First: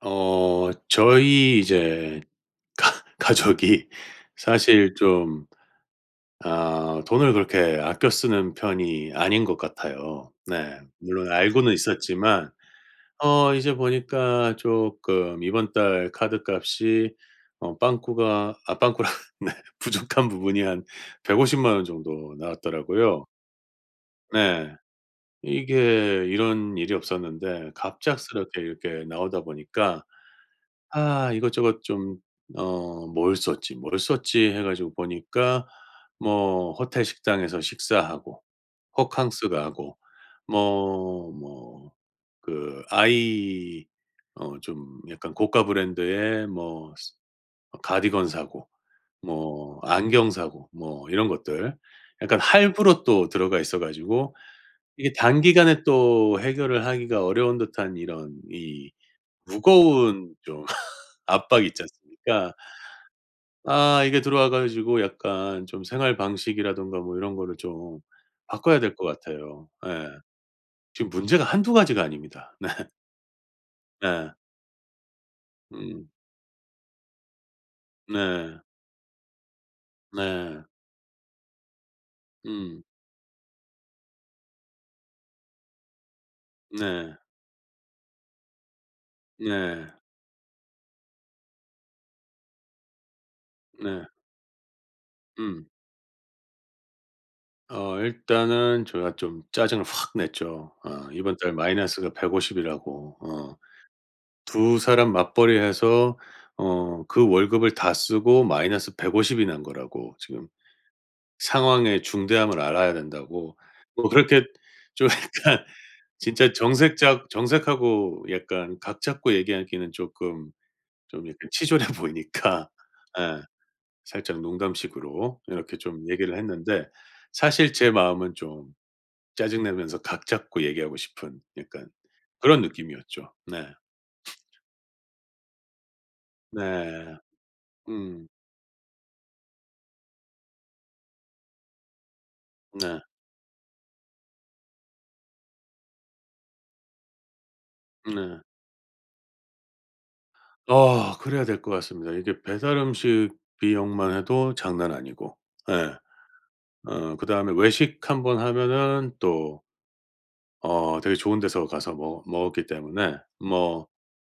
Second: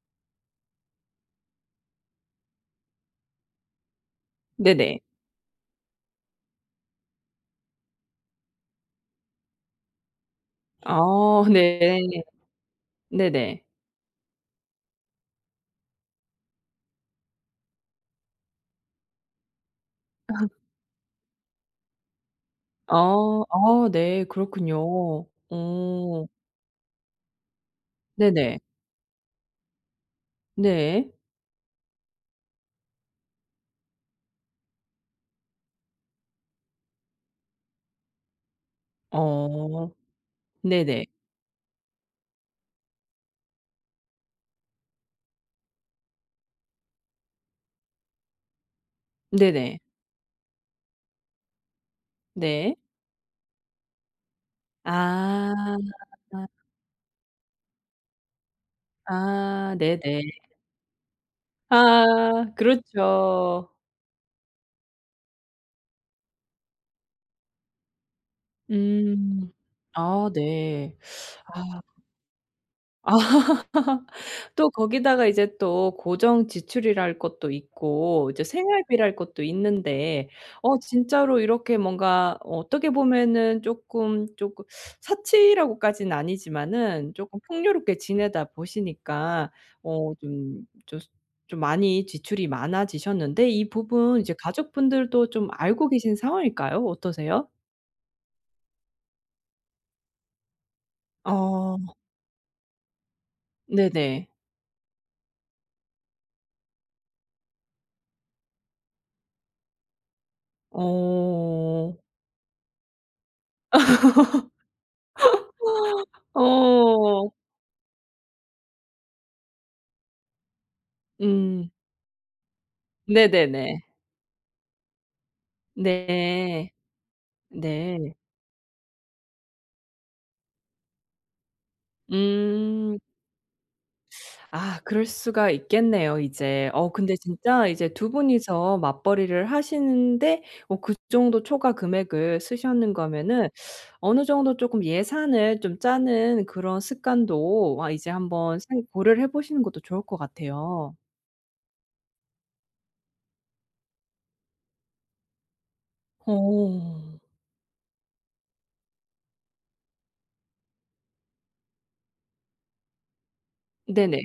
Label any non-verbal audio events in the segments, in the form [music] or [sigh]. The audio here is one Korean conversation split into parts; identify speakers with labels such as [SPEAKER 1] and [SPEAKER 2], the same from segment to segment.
[SPEAKER 1] 저희 이제 [laughs] 가 가족이 사실
[SPEAKER 2] 네네.
[SPEAKER 1] 좀 아, 돈을 그렇게 아껴 쓰는 편이 아닌 것 같아요. 네. 물론
[SPEAKER 2] 아
[SPEAKER 1] 알고는
[SPEAKER 2] 네.
[SPEAKER 1] 있었지만
[SPEAKER 2] 네네.
[SPEAKER 1] 이제 보니까 조금 이번 달 카드값이 빵꾸가, 아 빵꾸라 [laughs] 네, 부족한 부분이 한 150만 원 정도
[SPEAKER 2] 아
[SPEAKER 1] 나왔더라고요.
[SPEAKER 2] 아 네.
[SPEAKER 1] 네.
[SPEAKER 2] 그렇군요.
[SPEAKER 1] 이게
[SPEAKER 2] 어
[SPEAKER 1] 이런 일이 없었는데
[SPEAKER 2] 네네.
[SPEAKER 1] 갑작스럽게 이렇게 나오다 보니까
[SPEAKER 2] 네.
[SPEAKER 1] 아, 이것저것 좀 '뭘 썼지, 뭘 썼지.' 해 가지고 보니까 뭐 호텔 식당에서 식사하고 호캉스
[SPEAKER 2] 어
[SPEAKER 1] 가고
[SPEAKER 2] 네네.
[SPEAKER 1] 뭐 그 아이 좀 약간 고가 브랜드의 뭐 스 가디건 사고
[SPEAKER 2] 네네.
[SPEAKER 1] 뭐 안경 사고 뭐 이런 것들 약간
[SPEAKER 2] 네.
[SPEAKER 1] 할부로 또 들어가 있어 가지고 이게
[SPEAKER 2] 아.
[SPEAKER 1] 단기간에 또 해결을 하기가 어려운 듯한 이런 이
[SPEAKER 2] 아 네네.
[SPEAKER 1] 무거운 좀 압박이 있지
[SPEAKER 2] 아
[SPEAKER 1] 않습니까?
[SPEAKER 2] 그렇죠.
[SPEAKER 1] 아, 이게 들어와 가지고 약간 좀 생활 방식이라든가 뭐 이런 거를 좀 바꿔야 될 것
[SPEAKER 2] 음.
[SPEAKER 1] 같아요. 예.
[SPEAKER 2] 아 네.
[SPEAKER 1] 지금 문제가 한두
[SPEAKER 2] 아.
[SPEAKER 1] 가지가 아닙니다. [laughs]
[SPEAKER 2] 아.
[SPEAKER 1] 네. 네.
[SPEAKER 2] 또 거기다가 이제 또
[SPEAKER 1] 음.
[SPEAKER 2] 고정 지출이랄 것도 있고 이제
[SPEAKER 1] 네.
[SPEAKER 2] 생활비랄 것도 있는데
[SPEAKER 1] 네.
[SPEAKER 2] 어 진짜로 이렇게 뭔가
[SPEAKER 1] 음.
[SPEAKER 2] 어떻게 보면은 쪼끔 사치라고까지는 아니지만은
[SPEAKER 1] 네.
[SPEAKER 2] 쪼끔 풍요롭게 지내다 보시니까
[SPEAKER 1] 네.
[SPEAKER 2] 어 좀 많이 지출이 많아지셨는데 이
[SPEAKER 1] 네.
[SPEAKER 2] 부분 이제 가족분들도 좀
[SPEAKER 1] 음.
[SPEAKER 2] 알고 계신 상황일까요? 어떠세요?
[SPEAKER 1] 일단은 제가 좀 짜증을 확 냈죠. 어 이번 달
[SPEAKER 2] 어.
[SPEAKER 1] 마이너스가 150 이라고.
[SPEAKER 2] 네네.
[SPEAKER 1] 두 사람 맞벌이해서 그 월급을 다 쓰고 마이너스 150 이 난 거라고 지금
[SPEAKER 2] 어.
[SPEAKER 1] 상황의 중대함을 알아야 된다고 뭐 그렇게 좀 약간 [laughs] 진짜 정색작
[SPEAKER 2] 어.
[SPEAKER 1] 정색하고 약간 각 잡고 얘기하기는 쪼끔 좀 약간
[SPEAKER 2] 음.
[SPEAKER 1] 치졸해 [laughs] 보이니까 예,
[SPEAKER 2] 네네네.
[SPEAKER 1] 살짝 농담식으로 이렇게 좀 얘기를
[SPEAKER 2] 네.
[SPEAKER 1] 했는데 사실 제
[SPEAKER 2] 네.
[SPEAKER 1] 마음은 좀 짜증 내면서 각 잡고 얘기하고 싶은 약간 그런
[SPEAKER 2] 음.
[SPEAKER 1] 느낌이었죠. 네.
[SPEAKER 2] 아 그럴 수가 있겠네요 이제. 어
[SPEAKER 1] 네.
[SPEAKER 2] 근데 진짜 이제 두
[SPEAKER 1] 음.
[SPEAKER 2] 분이서 맞벌이를 하시는데 어 그 정도 초과 금액을 쓰셨는
[SPEAKER 1] 네.
[SPEAKER 2] 거면은 어느 정도 쪼끔 예산을 좀 짜는 그런 습관도 아 이제
[SPEAKER 1] 네.
[SPEAKER 2] 한번 생 고려를 해 보시는 것도 좋을 것 같아요.
[SPEAKER 1] 그래야 될 것 같습니다. 이게 배달 음식 비용만 해도 장난 아니고. 예.
[SPEAKER 2] 어.
[SPEAKER 1] 그다음에 외식 한번 하면은 또 되게 좋은 데서 가서 먹 먹었기 때문에 뭐,
[SPEAKER 2] 네네.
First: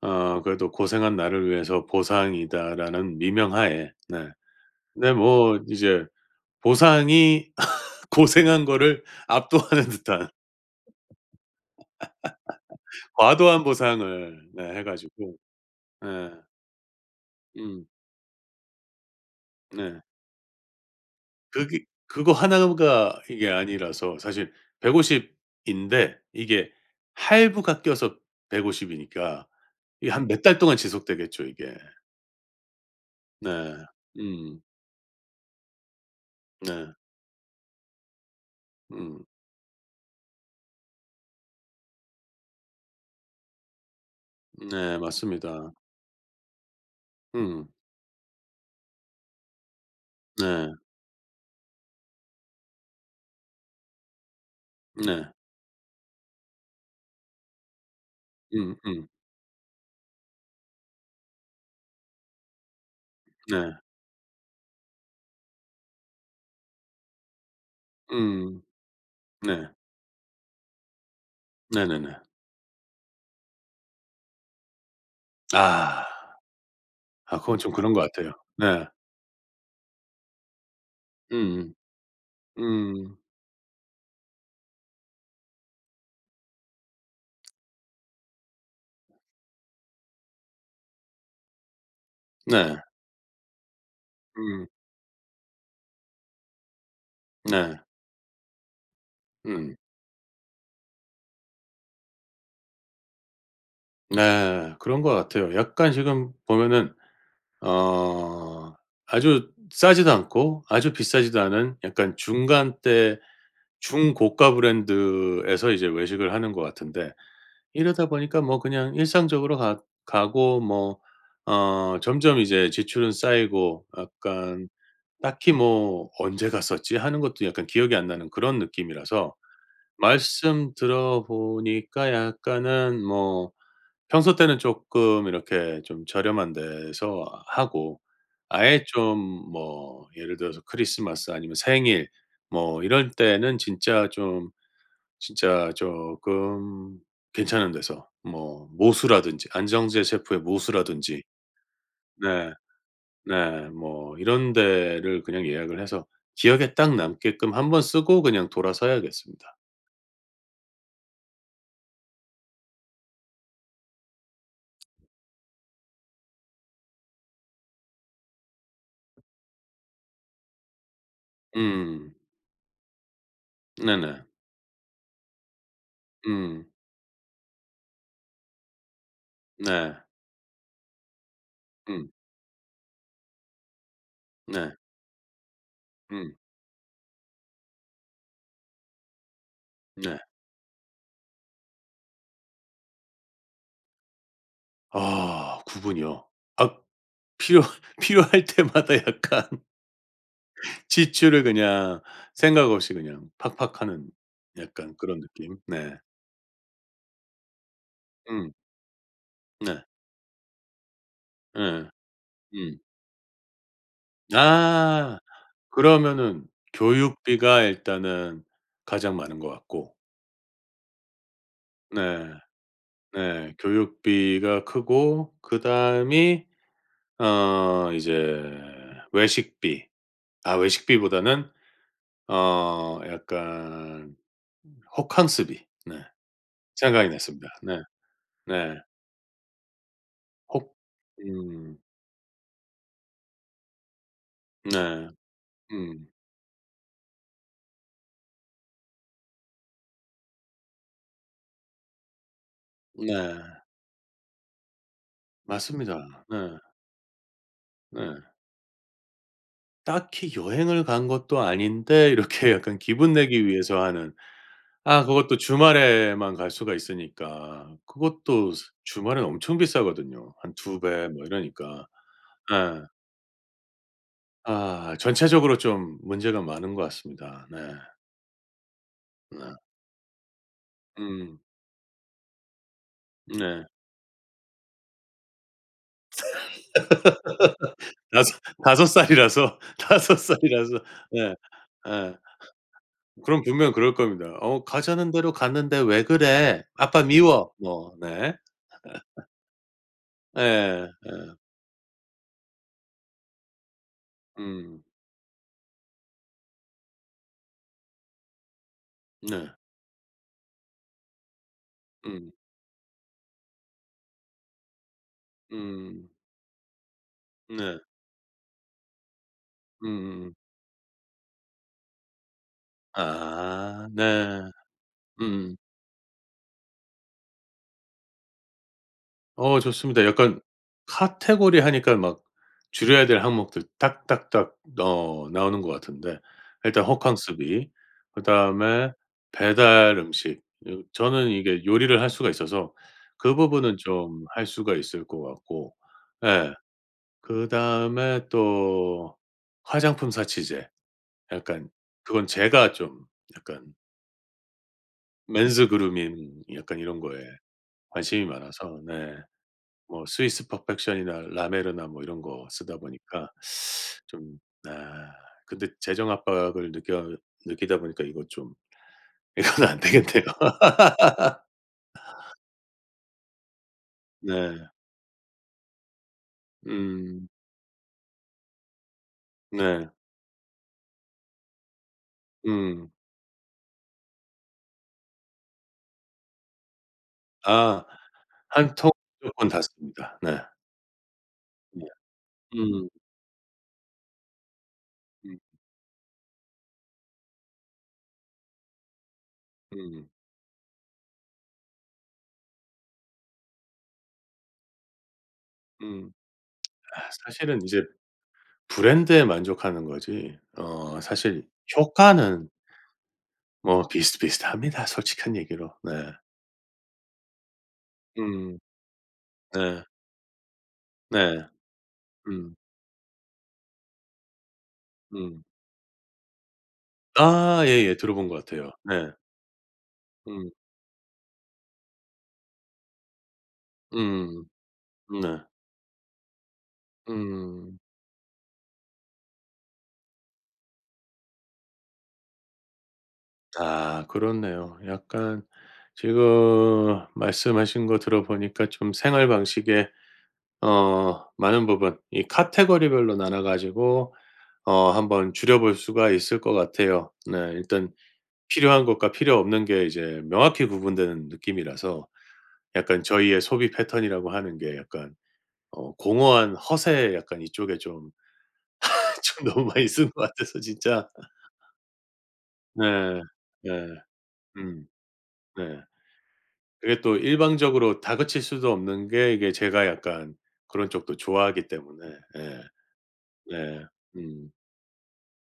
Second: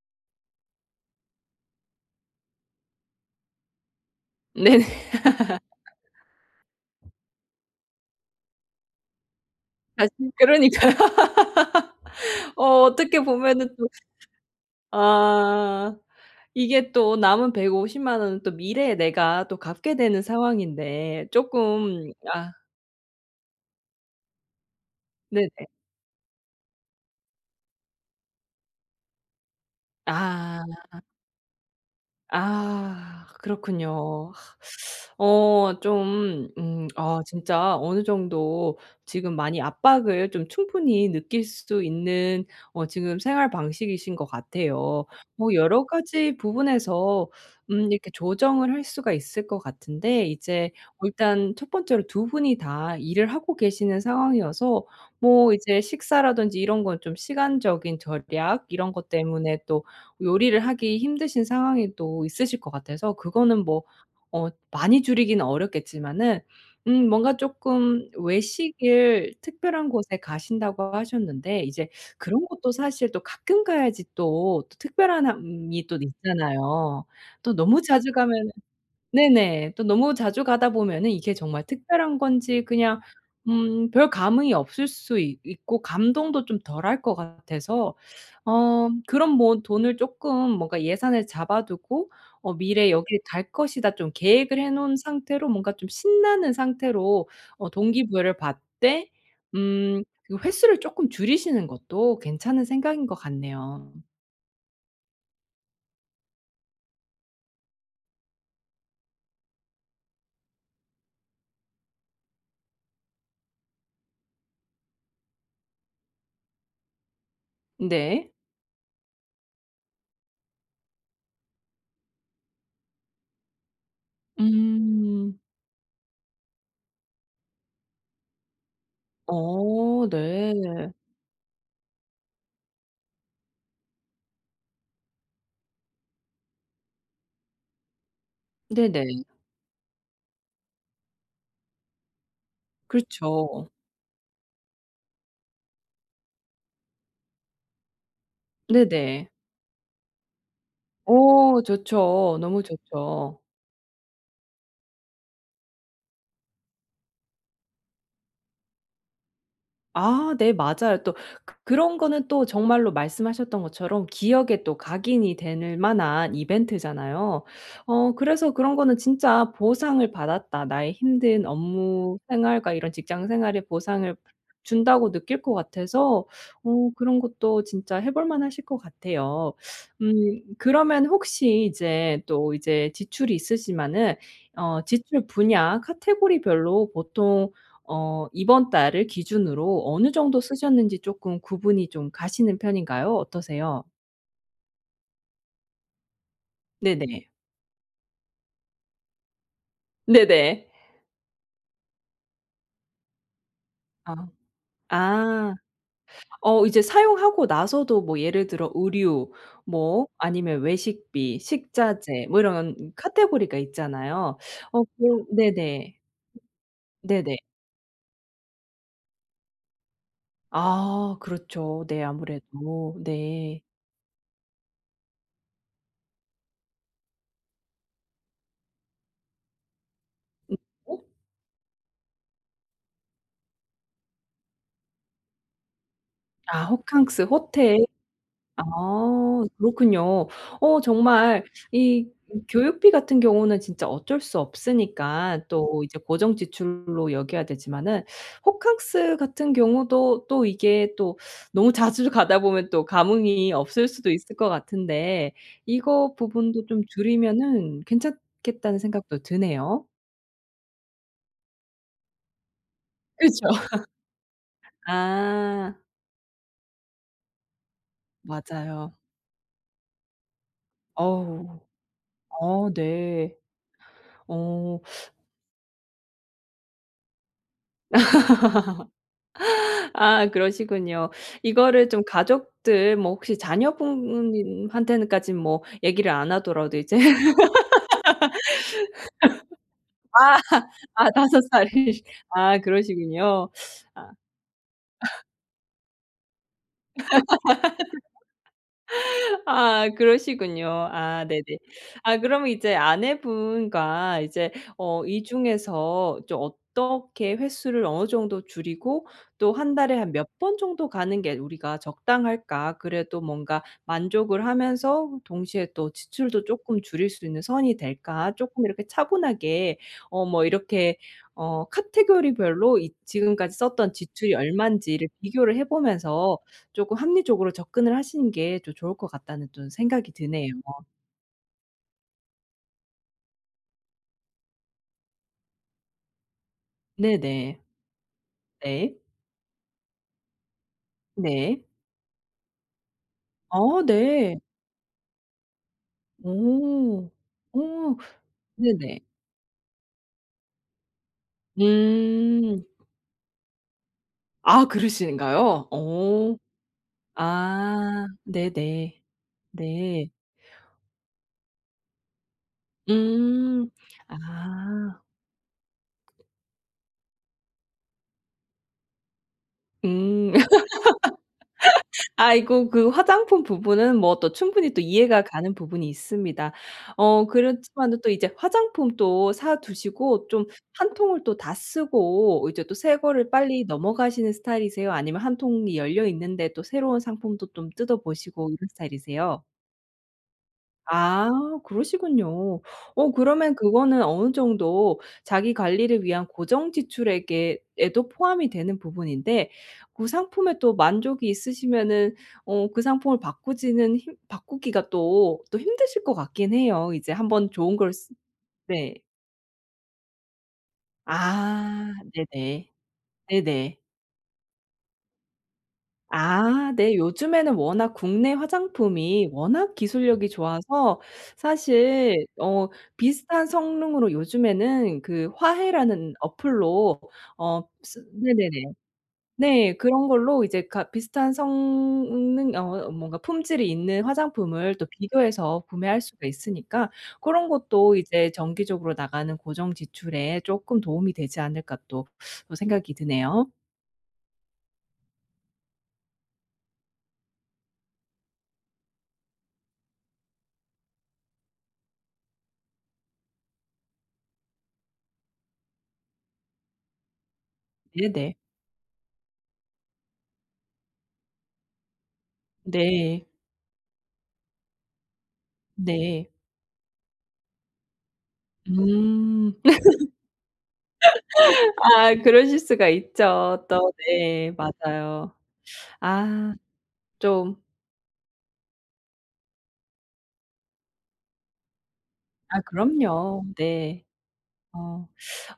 [SPEAKER 1] 그래도 '고생한 나를 위해서 보상이다.'라는 미명하에. 네.
[SPEAKER 2] [laughs] 네네.
[SPEAKER 1] 근데 뭐 이제 보상이 [laughs] 고생한 거를 압도하는
[SPEAKER 2] 다시
[SPEAKER 1] 듯한
[SPEAKER 2] 그러니까요. [laughs] 어 어떻게
[SPEAKER 1] 과도한
[SPEAKER 2] 보면은 또
[SPEAKER 1] 보상을 네 해 가지고.
[SPEAKER 2] 아.
[SPEAKER 1] 예.
[SPEAKER 2] 이게 또 남은 1 5
[SPEAKER 1] 음.
[SPEAKER 2] 0만 원은 또 미래에 내가 또 갚게
[SPEAKER 1] 네.
[SPEAKER 2] 되는 상황인데
[SPEAKER 1] 그게
[SPEAKER 2] 쪼끔
[SPEAKER 1] 그거
[SPEAKER 2] 아
[SPEAKER 1] 하나가 이게 아니라서 사실 150
[SPEAKER 2] 네네.
[SPEAKER 1] 인데 이게 할부가 껴서 150 이니까 이게 한 몇 달
[SPEAKER 2] 아.
[SPEAKER 1] 동안 지속되겠죠, 이게.
[SPEAKER 2] 아
[SPEAKER 1] 네. 네.
[SPEAKER 2] 그렇군요.
[SPEAKER 1] 음.
[SPEAKER 2] 어 좀
[SPEAKER 1] 네.
[SPEAKER 2] 아 진짜 어느 정도
[SPEAKER 1] 음.
[SPEAKER 2] 지금 많이 압박을 좀 충분히 느낄 수 있는 어 지금 생활 방식이신 것
[SPEAKER 1] 네,
[SPEAKER 2] 같아요. 뭐
[SPEAKER 1] 맞습니다.
[SPEAKER 2] 여러 가지 부분에서
[SPEAKER 1] 음.
[SPEAKER 2] 이렇게 조정을 할 수가 있을 것 같은데 이제
[SPEAKER 1] 네.
[SPEAKER 2] 어 일단 첫 번째로 두 분이 다 일을 하고 계시는 상황이어서
[SPEAKER 1] 네.
[SPEAKER 2] 뭐 이제 식사라든지 이런 건 좀 시간적인 절약 이런
[SPEAKER 1] 음음.
[SPEAKER 2] 것 때문에 또 요리를 하기 힘드신 상황이 또 있으실 것 같아서 그거는
[SPEAKER 1] 네.
[SPEAKER 2] 뭐 어 많이 줄이기는 어렵겠지만은 뭔가 쪼끔
[SPEAKER 1] 음.
[SPEAKER 2] 외식을
[SPEAKER 1] 네.
[SPEAKER 2] 특별한 곳에 가신다고 하셨는데 이제
[SPEAKER 1] 네네네.
[SPEAKER 2] 그런 곳도 사실 또 가끔 가야지 또 특별한 함이 또
[SPEAKER 1] 아.
[SPEAKER 2] 있잖아요.
[SPEAKER 1] 아,
[SPEAKER 2] 또
[SPEAKER 1] 그건 좀
[SPEAKER 2] 너무
[SPEAKER 1] 그런 것
[SPEAKER 2] 자주
[SPEAKER 1] 같아요.
[SPEAKER 2] 가면은
[SPEAKER 1] 네.
[SPEAKER 2] 네네. 또 너무 자주 가다 보면은 이게 정말
[SPEAKER 1] 음음.
[SPEAKER 2] 특별한 건지 그냥
[SPEAKER 1] 음.
[SPEAKER 2] 별 감흥이 없을 수 있 있고 감동도 좀 덜할 것 같아서 어 그런 뭐 돈을 쪼끔 뭔가 예산을 잡아 두고 어
[SPEAKER 1] 네.
[SPEAKER 2] '미래에 여길 갈 것이다.' 좀 계획을
[SPEAKER 1] 음.
[SPEAKER 2] 해 놓은 상태로 뭔가 좀 신나는 상태로 어
[SPEAKER 1] 네.
[SPEAKER 2] 동기부여를 받되
[SPEAKER 1] 음.
[SPEAKER 2] 음 그 횟수를 쪼끔 줄이시는 것도 괜찮은 생각인 것 같네요.
[SPEAKER 1] 네. 그런 것 같아요. 약간 지금 보면은 어 아주 싸지도 않고 아주 비싸지도 않은 약간 중간대 중고가 브랜드에서 이제 외식을 하는 것 같은데 이러다
[SPEAKER 2] 네.
[SPEAKER 1] 보니까 뭐 그냥 일상적으로 가 가고 뭐 점점 이제 지출은 쌓이고 약간
[SPEAKER 2] 음.
[SPEAKER 1] 딱히 뭐 '언제 갔었지?' 하는 것도 약간 기억이 안 나는 그런 느낌이라서
[SPEAKER 2] 어
[SPEAKER 1] 말씀
[SPEAKER 2] 네.
[SPEAKER 1] 들어보니까 약간은 뭐 평소 때는 조금 이렇게 좀 저렴한 데서 하고 아예 좀
[SPEAKER 2] 네네.
[SPEAKER 1] 뭐 예를 들어서 크리스마스 아니면 생일 뭐 이럴 때는
[SPEAKER 2] 그렇죠.
[SPEAKER 1] 진짜 좀 진짜 조금 괜찮은 데서 뭐
[SPEAKER 2] 네네.
[SPEAKER 1] 모수라든지 안정제 셰프의 모수라든지.
[SPEAKER 2] 어 좋죠.
[SPEAKER 1] 네.
[SPEAKER 2] 너무 좋죠.
[SPEAKER 1] 네. 뭐 이런 데를 그냥 예약을 해서 기억에 딱 남게끔 한번 쓰고 그냥 돌아서야겠습니다.
[SPEAKER 2] 아 네 맞아요. 또 그 그런 거는 또 정말로 말씀하셨던 것처럼 기억에 또 각인이 될 만한 이벤트잖아요. 어 그래서 그런 거는 진짜 '보상을 받았다. 나의 힘든
[SPEAKER 1] 음.
[SPEAKER 2] 업무 생활과 이런 직장 생활에 보상을
[SPEAKER 1] 네네.
[SPEAKER 2] 준다.'고 느낄 것 같아서
[SPEAKER 1] 음.
[SPEAKER 2] 어 그런 것도 진짜 해볼 만하실 것 같아요.
[SPEAKER 1] 네.
[SPEAKER 2] 음 그러면 혹시
[SPEAKER 1] 음.
[SPEAKER 2] 이제 또 이제 지출이 있으시면은
[SPEAKER 1] 네.
[SPEAKER 2] 어 지출 분야
[SPEAKER 1] 음.
[SPEAKER 2] 카테고리별로 보통 어 이번 달을 기준으로 어느
[SPEAKER 1] 네.
[SPEAKER 2] 정도 쓰셨는지 조금 구분이 좀 가시는 편인가요? 어떠세요?
[SPEAKER 1] 아, 구분이요. 아,
[SPEAKER 2] 네네.
[SPEAKER 1] 필요 [laughs] 필요할 때마다 약간
[SPEAKER 2] 네네.
[SPEAKER 1] [laughs] 지출을 그냥 생각 없이 그냥 팍팍 하는
[SPEAKER 2] 아.
[SPEAKER 1] 약간 그런
[SPEAKER 2] 아.
[SPEAKER 1] 느낌. 네.
[SPEAKER 2] 어 이제 사용하고 나서도 뭐 예를
[SPEAKER 1] 음.
[SPEAKER 2] 들어 의류
[SPEAKER 1] 네.
[SPEAKER 2] 뭐 아니면 외식비,
[SPEAKER 1] 예.
[SPEAKER 2] 식자재 뭐
[SPEAKER 1] 음.
[SPEAKER 2] 이런 카테고리가 있잖아요. 어
[SPEAKER 1] 아.
[SPEAKER 2] 그 네네.
[SPEAKER 1] 그러면은
[SPEAKER 2] 네네.
[SPEAKER 1] 교육비가 일단은 가장 많은 것 같고.
[SPEAKER 2] 아 그렇죠. 네
[SPEAKER 1] 네.
[SPEAKER 2] 아무래도.
[SPEAKER 1] 네.
[SPEAKER 2] 네.
[SPEAKER 1] 교육비가 크고 그다음이 이제 외식비. 아,
[SPEAKER 2] 음. 어?
[SPEAKER 1] 외식비보다는 약간 호캉스비. 네.
[SPEAKER 2] 아
[SPEAKER 1] 생각이
[SPEAKER 2] 호캉스
[SPEAKER 1] 났습니다. 네.
[SPEAKER 2] 호텔. 아
[SPEAKER 1] 네.
[SPEAKER 2] 그렇군요.
[SPEAKER 1] 혹
[SPEAKER 2] 어 정말
[SPEAKER 1] 음.
[SPEAKER 2] 이 교육비 같은 경우는 진짜 어쩔 수
[SPEAKER 1] 네.
[SPEAKER 2] 없으니까 또 이제
[SPEAKER 1] 음.
[SPEAKER 2] 고정 지출로 여겨야 되지만은 호캉스 같은 경우도 또 이게 또 너무 자주 [laughs] 가다 보면 또 감흥이
[SPEAKER 1] 네,
[SPEAKER 2] 없을 수도 있을 것 같은데
[SPEAKER 1] 맞습니다.
[SPEAKER 2] 이거
[SPEAKER 1] 네.
[SPEAKER 2] 부분도 좀 줄이면은
[SPEAKER 1] 네.
[SPEAKER 2] 괜찮겠다는 생각도 드네요.
[SPEAKER 1] 딱히 여행을 간 것도 아닌데 [laughs] 이렇게 약간 기분 내기
[SPEAKER 2] 그죠.
[SPEAKER 1] 위해서 하는. 아 그것도
[SPEAKER 2] 아
[SPEAKER 1] 주말에만 갈 수가 있으니까. 그것도 스
[SPEAKER 2] 맞아요.
[SPEAKER 1] 주말엔 엄청 비싸거든요. 한 두 배 뭐
[SPEAKER 2] 어우.
[SPEAKER 1] 이러니까.
[SPEAKER 2] 어
[SPEAKER 1] 예.
[SPEAKER 2] 네. 어
[SPEAKER 1] 아, 전체적으로 좀 문제가 많은 것 같습니다. 네. 네.
[SPEAKER 2] 아 그러시군요.
[SPEAKER 1] 음.
[SPEAKER 2] 이거를 좀 가족들 뭐 혹시
[SPEAKER 1] 네.
[SPEAKER 2] 자녀분한테는까진 뭐 얘기를 안 하더라도 이제 [laughs]
[SPEAKER 1] 다섯 살이라서 [laughs] 다섯 살이라서.
[SPEAKER 2] 아
[SPEAKER 1] 네.
[SPEAKER 2] 다섯 살이
[SPEAKER 1] 예.
[SPEAKER 2] 아
[SPEAKER 1] 그럼
[SPEAKER 2] 그러시군요.
[SPEAKER 1] 분명 그럴
[SPEAKER 2] 아
[SPEAKER 1] 겁니다. "어 가자는 대로 갔는데 왜 그래? 아빠 미워." 뭐 네. [laughs]
[SPEAKER 2] 아 그러시군요.
[SPEAKER 1] 예.
[SPEAKER 2] 아 네네. 아 그러면 이제 아내분과 이제
[SPEAKER 1] 음.
[SPEAKER 2] 어 이 중에서 좀 어떻게 횟수를 어느 정도 줄이고
[SPEAKER 1] 네.
[SPEAKER 2] 또 한 달에 한 몇 번 정도 가는 게 우리가
[SPEAKER 1] 음.
[SPEAKER 2] 적당할까? 그래도 뭔가 만족을 하면서 동시에 또
[SPEAKER 1] 음.
[SPEAKER 2] 지출도 쪼끔 줄일 수 있는 선이
[SPEAKER 1] 네.
[SPEAKER 2] 될까? 쪼끔 이렇게 차분하게 어
[SPEAKER 1] 음음음.
[SPEAKER 2] 뭐 이렇게 어 카테고리별로 이 지금까지
[SPEAKER 1] 아
[SPEAKER 2] 썼던 지출이
[SPEAKER 1] 네.
[SPEAKER 2] 얼만지를
[SPEAKER 1] 음.
[SPEAKER 2] 비교를 해 보면서 조금 합리적으로 접근을 하시는 게 또 좋을 것 같다는 또
[SPEAKER 1] 좋습니다.
[SPEAKER 2] 생각이
[SPEAKER 1] 약간
[SPEAKER 2] 드네요.
[SPEAKER 1] 카테고리 하니까 막 줄여야 될 항목들 딱딱딱 나오는 것 같은데 일단
[SPEAKER 2] 네네.
[SPEAKER 1] 호캉스비, 그다음에
[SPEAKER 2] 네.
[SPEAKER 1] 배달 음식. 요 저는
[SPEAKER 2] 네.
[SPEAKER 1] 이게 요리를 할 수가 있어서 그 부분은
[SPEAKER 2] 어
[SPEAKER 1] 좀
[SPEAKER 2] 네.
[SPEAKER 1] 할 수가 있을 것 같고. 예.
[SPEAKER 2] 오. 오
[SPEAKER 1] 그다음에
[SPEAKER 2] 네네.
[SPEAKER 1] 또 화장품 사치제, 약간 그건
[SPEAKER 2] 음.
[SPEAKER 1] 제가 좀 약간
[SPEAKER 2] 아
[SPEAKER 1] 맨스
[SPEAKER 2] 그러신가요?
[SPEAKER 1] 그루밍
[SPEAKER 2] 어.
[SPEAKER 1] 약간 이런 거에
[SPEAKER 2] 아
[SPEAKER 1] 관심이 많아서.
[SPEAKER 2] 네네.
[SPEAKER 1] 네. 뭐
[SPEAKER 2] 네.
[SPEAKER 1] 스위스 퍼펙션이나 라메르나 뭐 이런 거 쓰다 보니까
[SPEAKER 2] 음.
[SPEAKER 1] 좀, 아,
[SPEAKER 2] 아.
[SPEAKER 1] 근데 재정 압박을 느껴 느끼다 보니까 이거 좀 [laughs] 이건 안 되겠네요.
[SPEAKER 2] 음.
[SPEAKER 1] [laughs]
[SPEAKER 2] 아이고 그 화장품 부분은 뭐 또
[SPEAKER 1] 네.
[SPEAKER 2] 충분히 또 이해가 가는 부분이 있습니다. 어
[SPEAKER 1] 음.
[SPEAKER 2] 그렇지만은 또 이제 화장품도 사
[SPEAKER 1] 네.
[SPEAKER 2] 두시고 좀 한 통을 또 다 쓰고 이제 또
[SPEAKER 1] 음.
[SPEAKER 2] 새 거를 빨리 넘어가시는 스타일이세요? 아니면 한 통이 열려 있는데 또 새로운 상품도 좀
[SPEAKER 1] 아,
[SPEAKER 2] 뜯어 보시고 이런
[SPEAKER 1] 한 통
[SPEAKER 2] 스타일이세요?
[SPEAKER 1] 무조건 닫습니다. 네.
[SPEAKER 2] 아
[SPEAKER 1] 네.
[SPEAKER 2] 그러시군요.
[SPEAKER 1] 음.
[SPEAKER 2] 어 그러면 그거는 어느 정도
[SPEAKER 1] 음.
[SPEAKER 2] 자기 관리를 위한 고정 지출액에 에도 포함이 되는 부분인데 그
[SPEAKER 1] 음.
[SPEAKER 2] 상품에 또 만족이 있으시면은 어 그 상품을 바꾸지는 힘 바꾸기가 또 힘드실
[SPEAKER 1] 음.
[SPEAKER 2] 것 같긴 해요.
[SPEAKER 1] 아,
[SPEAKER 2] 이제 한번
[SPEAKER 1] 사실은
[SPEAKER 2] 좋은
[SPEAKER 1] 이제
[SPEAKER 2] 걸 쓰 네.
[SPEAKER 1] 브랜드에 만족하는 거지, 어 사실
[SPEAKER 2] 아
[SPEAKER 1] 효과는
[SPEAKER 2] 네네. 네네.
[SPEAKER 1] 뭐 비슷비슷합니다, 솔직한 얘기로. 네.
[SPEAKER 2] 아 네. 요즘에는 워낙 국내
[SPEAKER 1] 음.
[SPEAKER 2] 화장품이 워낙
[SPEAKER 1] 네.
[SPEAKER 2] 기술력이 좋아서
[SPEAKER 1] 네.
[SPEAKER 2] 사실
[SPEAKER 1] 음.
[SPEAKER 2] 어 비슷한 성능으로 요즘에는 그
[SPEAKER 1] 음.
[SPEAKER 2] 화해라는 어플로
[SPEAKER 1] 아
[SPEAKER 2] 어
[SPEAKER 1] 예예,
[SPEAKER 2] 쓰
[SPEAKER 1] 들어본 것
[SPEAKER 2] 네네네.
[SPEAKER 1] 같아요. 네.
[SPEAKER 2] 네. 그런 걸로
[SPEAKER 1] 음.
[SPEAKER 2] 이제 가 비슷한 성능 어 뭔가 품질이 있는
[SPEAKER 1] 음.
[SPEAKER 2] 화장품을 또
[SPEAKER 1] 네.
[SPEAKER 2] 비교해서 구매할 수가 있으니까 고런
[SPEAKER 1] 음.
[SPEAKER 2] 것도 이제 정기적으로 나가는 고정 지출에 쪼끔 도움이 되지 않을까 또 또 생각이 드네요.
[SPEAKER 1] 아, 그렇네요. 약간 지금 말씀하신 거 들어보니까 좀 생활 방식에 많은 부분 이 카테고리별로 나눠 가지고 한번 줄여 볼 수가 있을 것 같아요. 네. 일단
[SPEAKER 2] 네네.
[SPEAKER 1] 필요한 것과 필요 없는 게 이제 명확히 구분되는 느낌이라서 약간
[SPEAKER 2] 네.
[SPEAKER 1] 저희의 소비 패턴이라고 하는 게 약간
[SPEAKER 2] 네. 네.
[SPEAKER 1] 공허한 허세 약간 이쪽에 좀 [laughs] 좀
[SPEAKER 2] 음.
[SPEAKER 1] 너무 많이 쓴 것 같아서 진짜.
[SPEAKER 2] 아 그러실 수가
[SPEAKER 1] 네.
[SPEAKER 2] 있죠.
[SPEAKER 1] 네.
[SPEAKER 2] 또 네.
[SPEAKER 1] 음.
[SPEAKER 2] 맞아요.
[SPEAKER 1] 네.
[SPEAKER 2] 아
[SPEAKER 1] 그게 또
[SPEAKER 2] 좀
[SPEAKER 1] 일방적으로 다그칠 수도 없는 게 이게 제가 약간 그런 쪽도 좋아하기 때문에. 예.
[SPEAKER 2] 아 그럼요.
[SPEAKER 1] 네. 네.
[SPEAKER 2] 네.
[SPEAKER 1] 음.
[SPEAKER 2] 어.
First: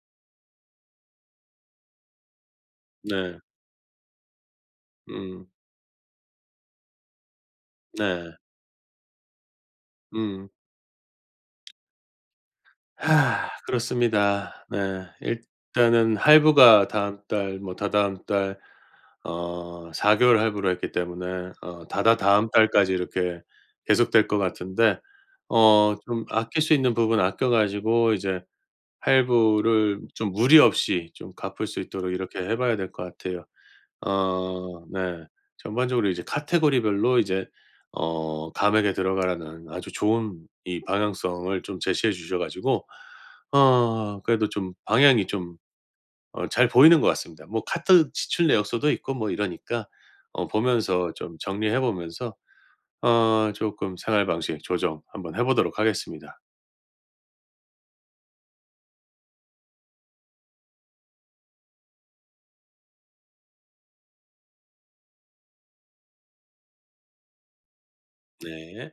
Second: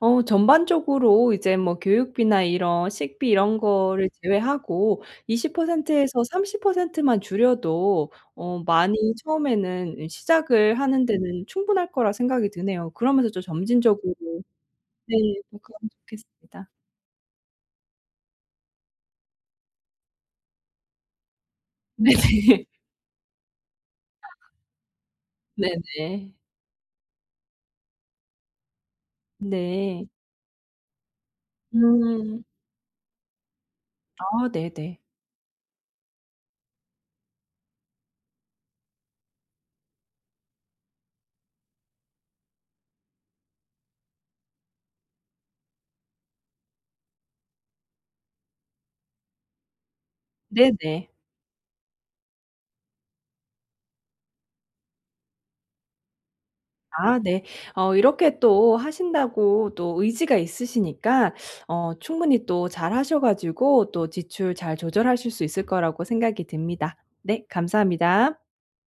[SPEAKER 2] 어 전반적으로 이제 뭐 교육비나 이런 식비
[SPEAKER 1] 네.
[SPEAKER 2] 이런 거를 제외하고
[SPEAKER 1] 음.
[SPEAKER 2] 20% 에서 30%만 줄여도
[SPEAKER 1] 네.
[SPEAKER 2] 어 많이 처음에는 이
[SPEAKER 1] 음.
[SPEAKER 2] 시작을 하는 데는 충분할 거라 생각이 드네요. 그러면서 좀
[SPEAKER 1] 아,
[SPEAKER 2] 점진적으로
[SPEAKER 1] 그렇습니다. 네.
[SPEAKER 2] 네 뭐 그러면
[SPEAKER 1] 일단은
[SPEAKER 2] 좋겠습니다.
[SPEAKER 1] 할부가 다음 달 뭐 다다음 달 4개월 개월 할부로 했기 때문에
[SPEAKER 2] [laughs]
[SPEAKER 1] 다다다음
[SPEAKER 2] 네네.
[SPEAKER 1] 달까지 이렇게 계속될 것 같은데 좀
[SPEAKER 2] 네네.
[SPEAKER 1] 아낄 수 있는 부분 아껴 가지고 이제 할부를
[SPEAKER 2] 네.
[SPEAKER 1] 좀 무리 없이 좀 갚을 수 있도록 이렇게
[SPEAKER 2] 음.
[SPEAKER 1] 해 봐야 될 것 같아요.
[SPEAKER 2] 아
[SPEAKER 1] 어
[SPEAKER 2] 네네.
[SPEAKER 1] 네. 전반적으로 이제 카테고리별로 이제 "감액에 들어가라."는 아주 좋은 이 방향성을 좀 제시해 주셔 가지고 그래도 좀 방향이 좀 잘 보이는 것 같습니다. 뭐 카드 지출 내역서도 있고 뭐 이러니까
[SPEAKER 2] 네네.
[SPEAKER 1] 보면서 좀 정리해 보면서 쪼끔 생활 방식 조정 한번 해 보도록 하겠습니다.
[SPEAKER 2] 아 네. 어 이렇게 또 하신다고 또 의지가 있으시니까 어 충분히 또 잘하셔 가지고 또 지출 잘 조절하실 수 있을 거라고 생각이 듭니다. 네 감사합니다.
[SPEAKER 1] 네.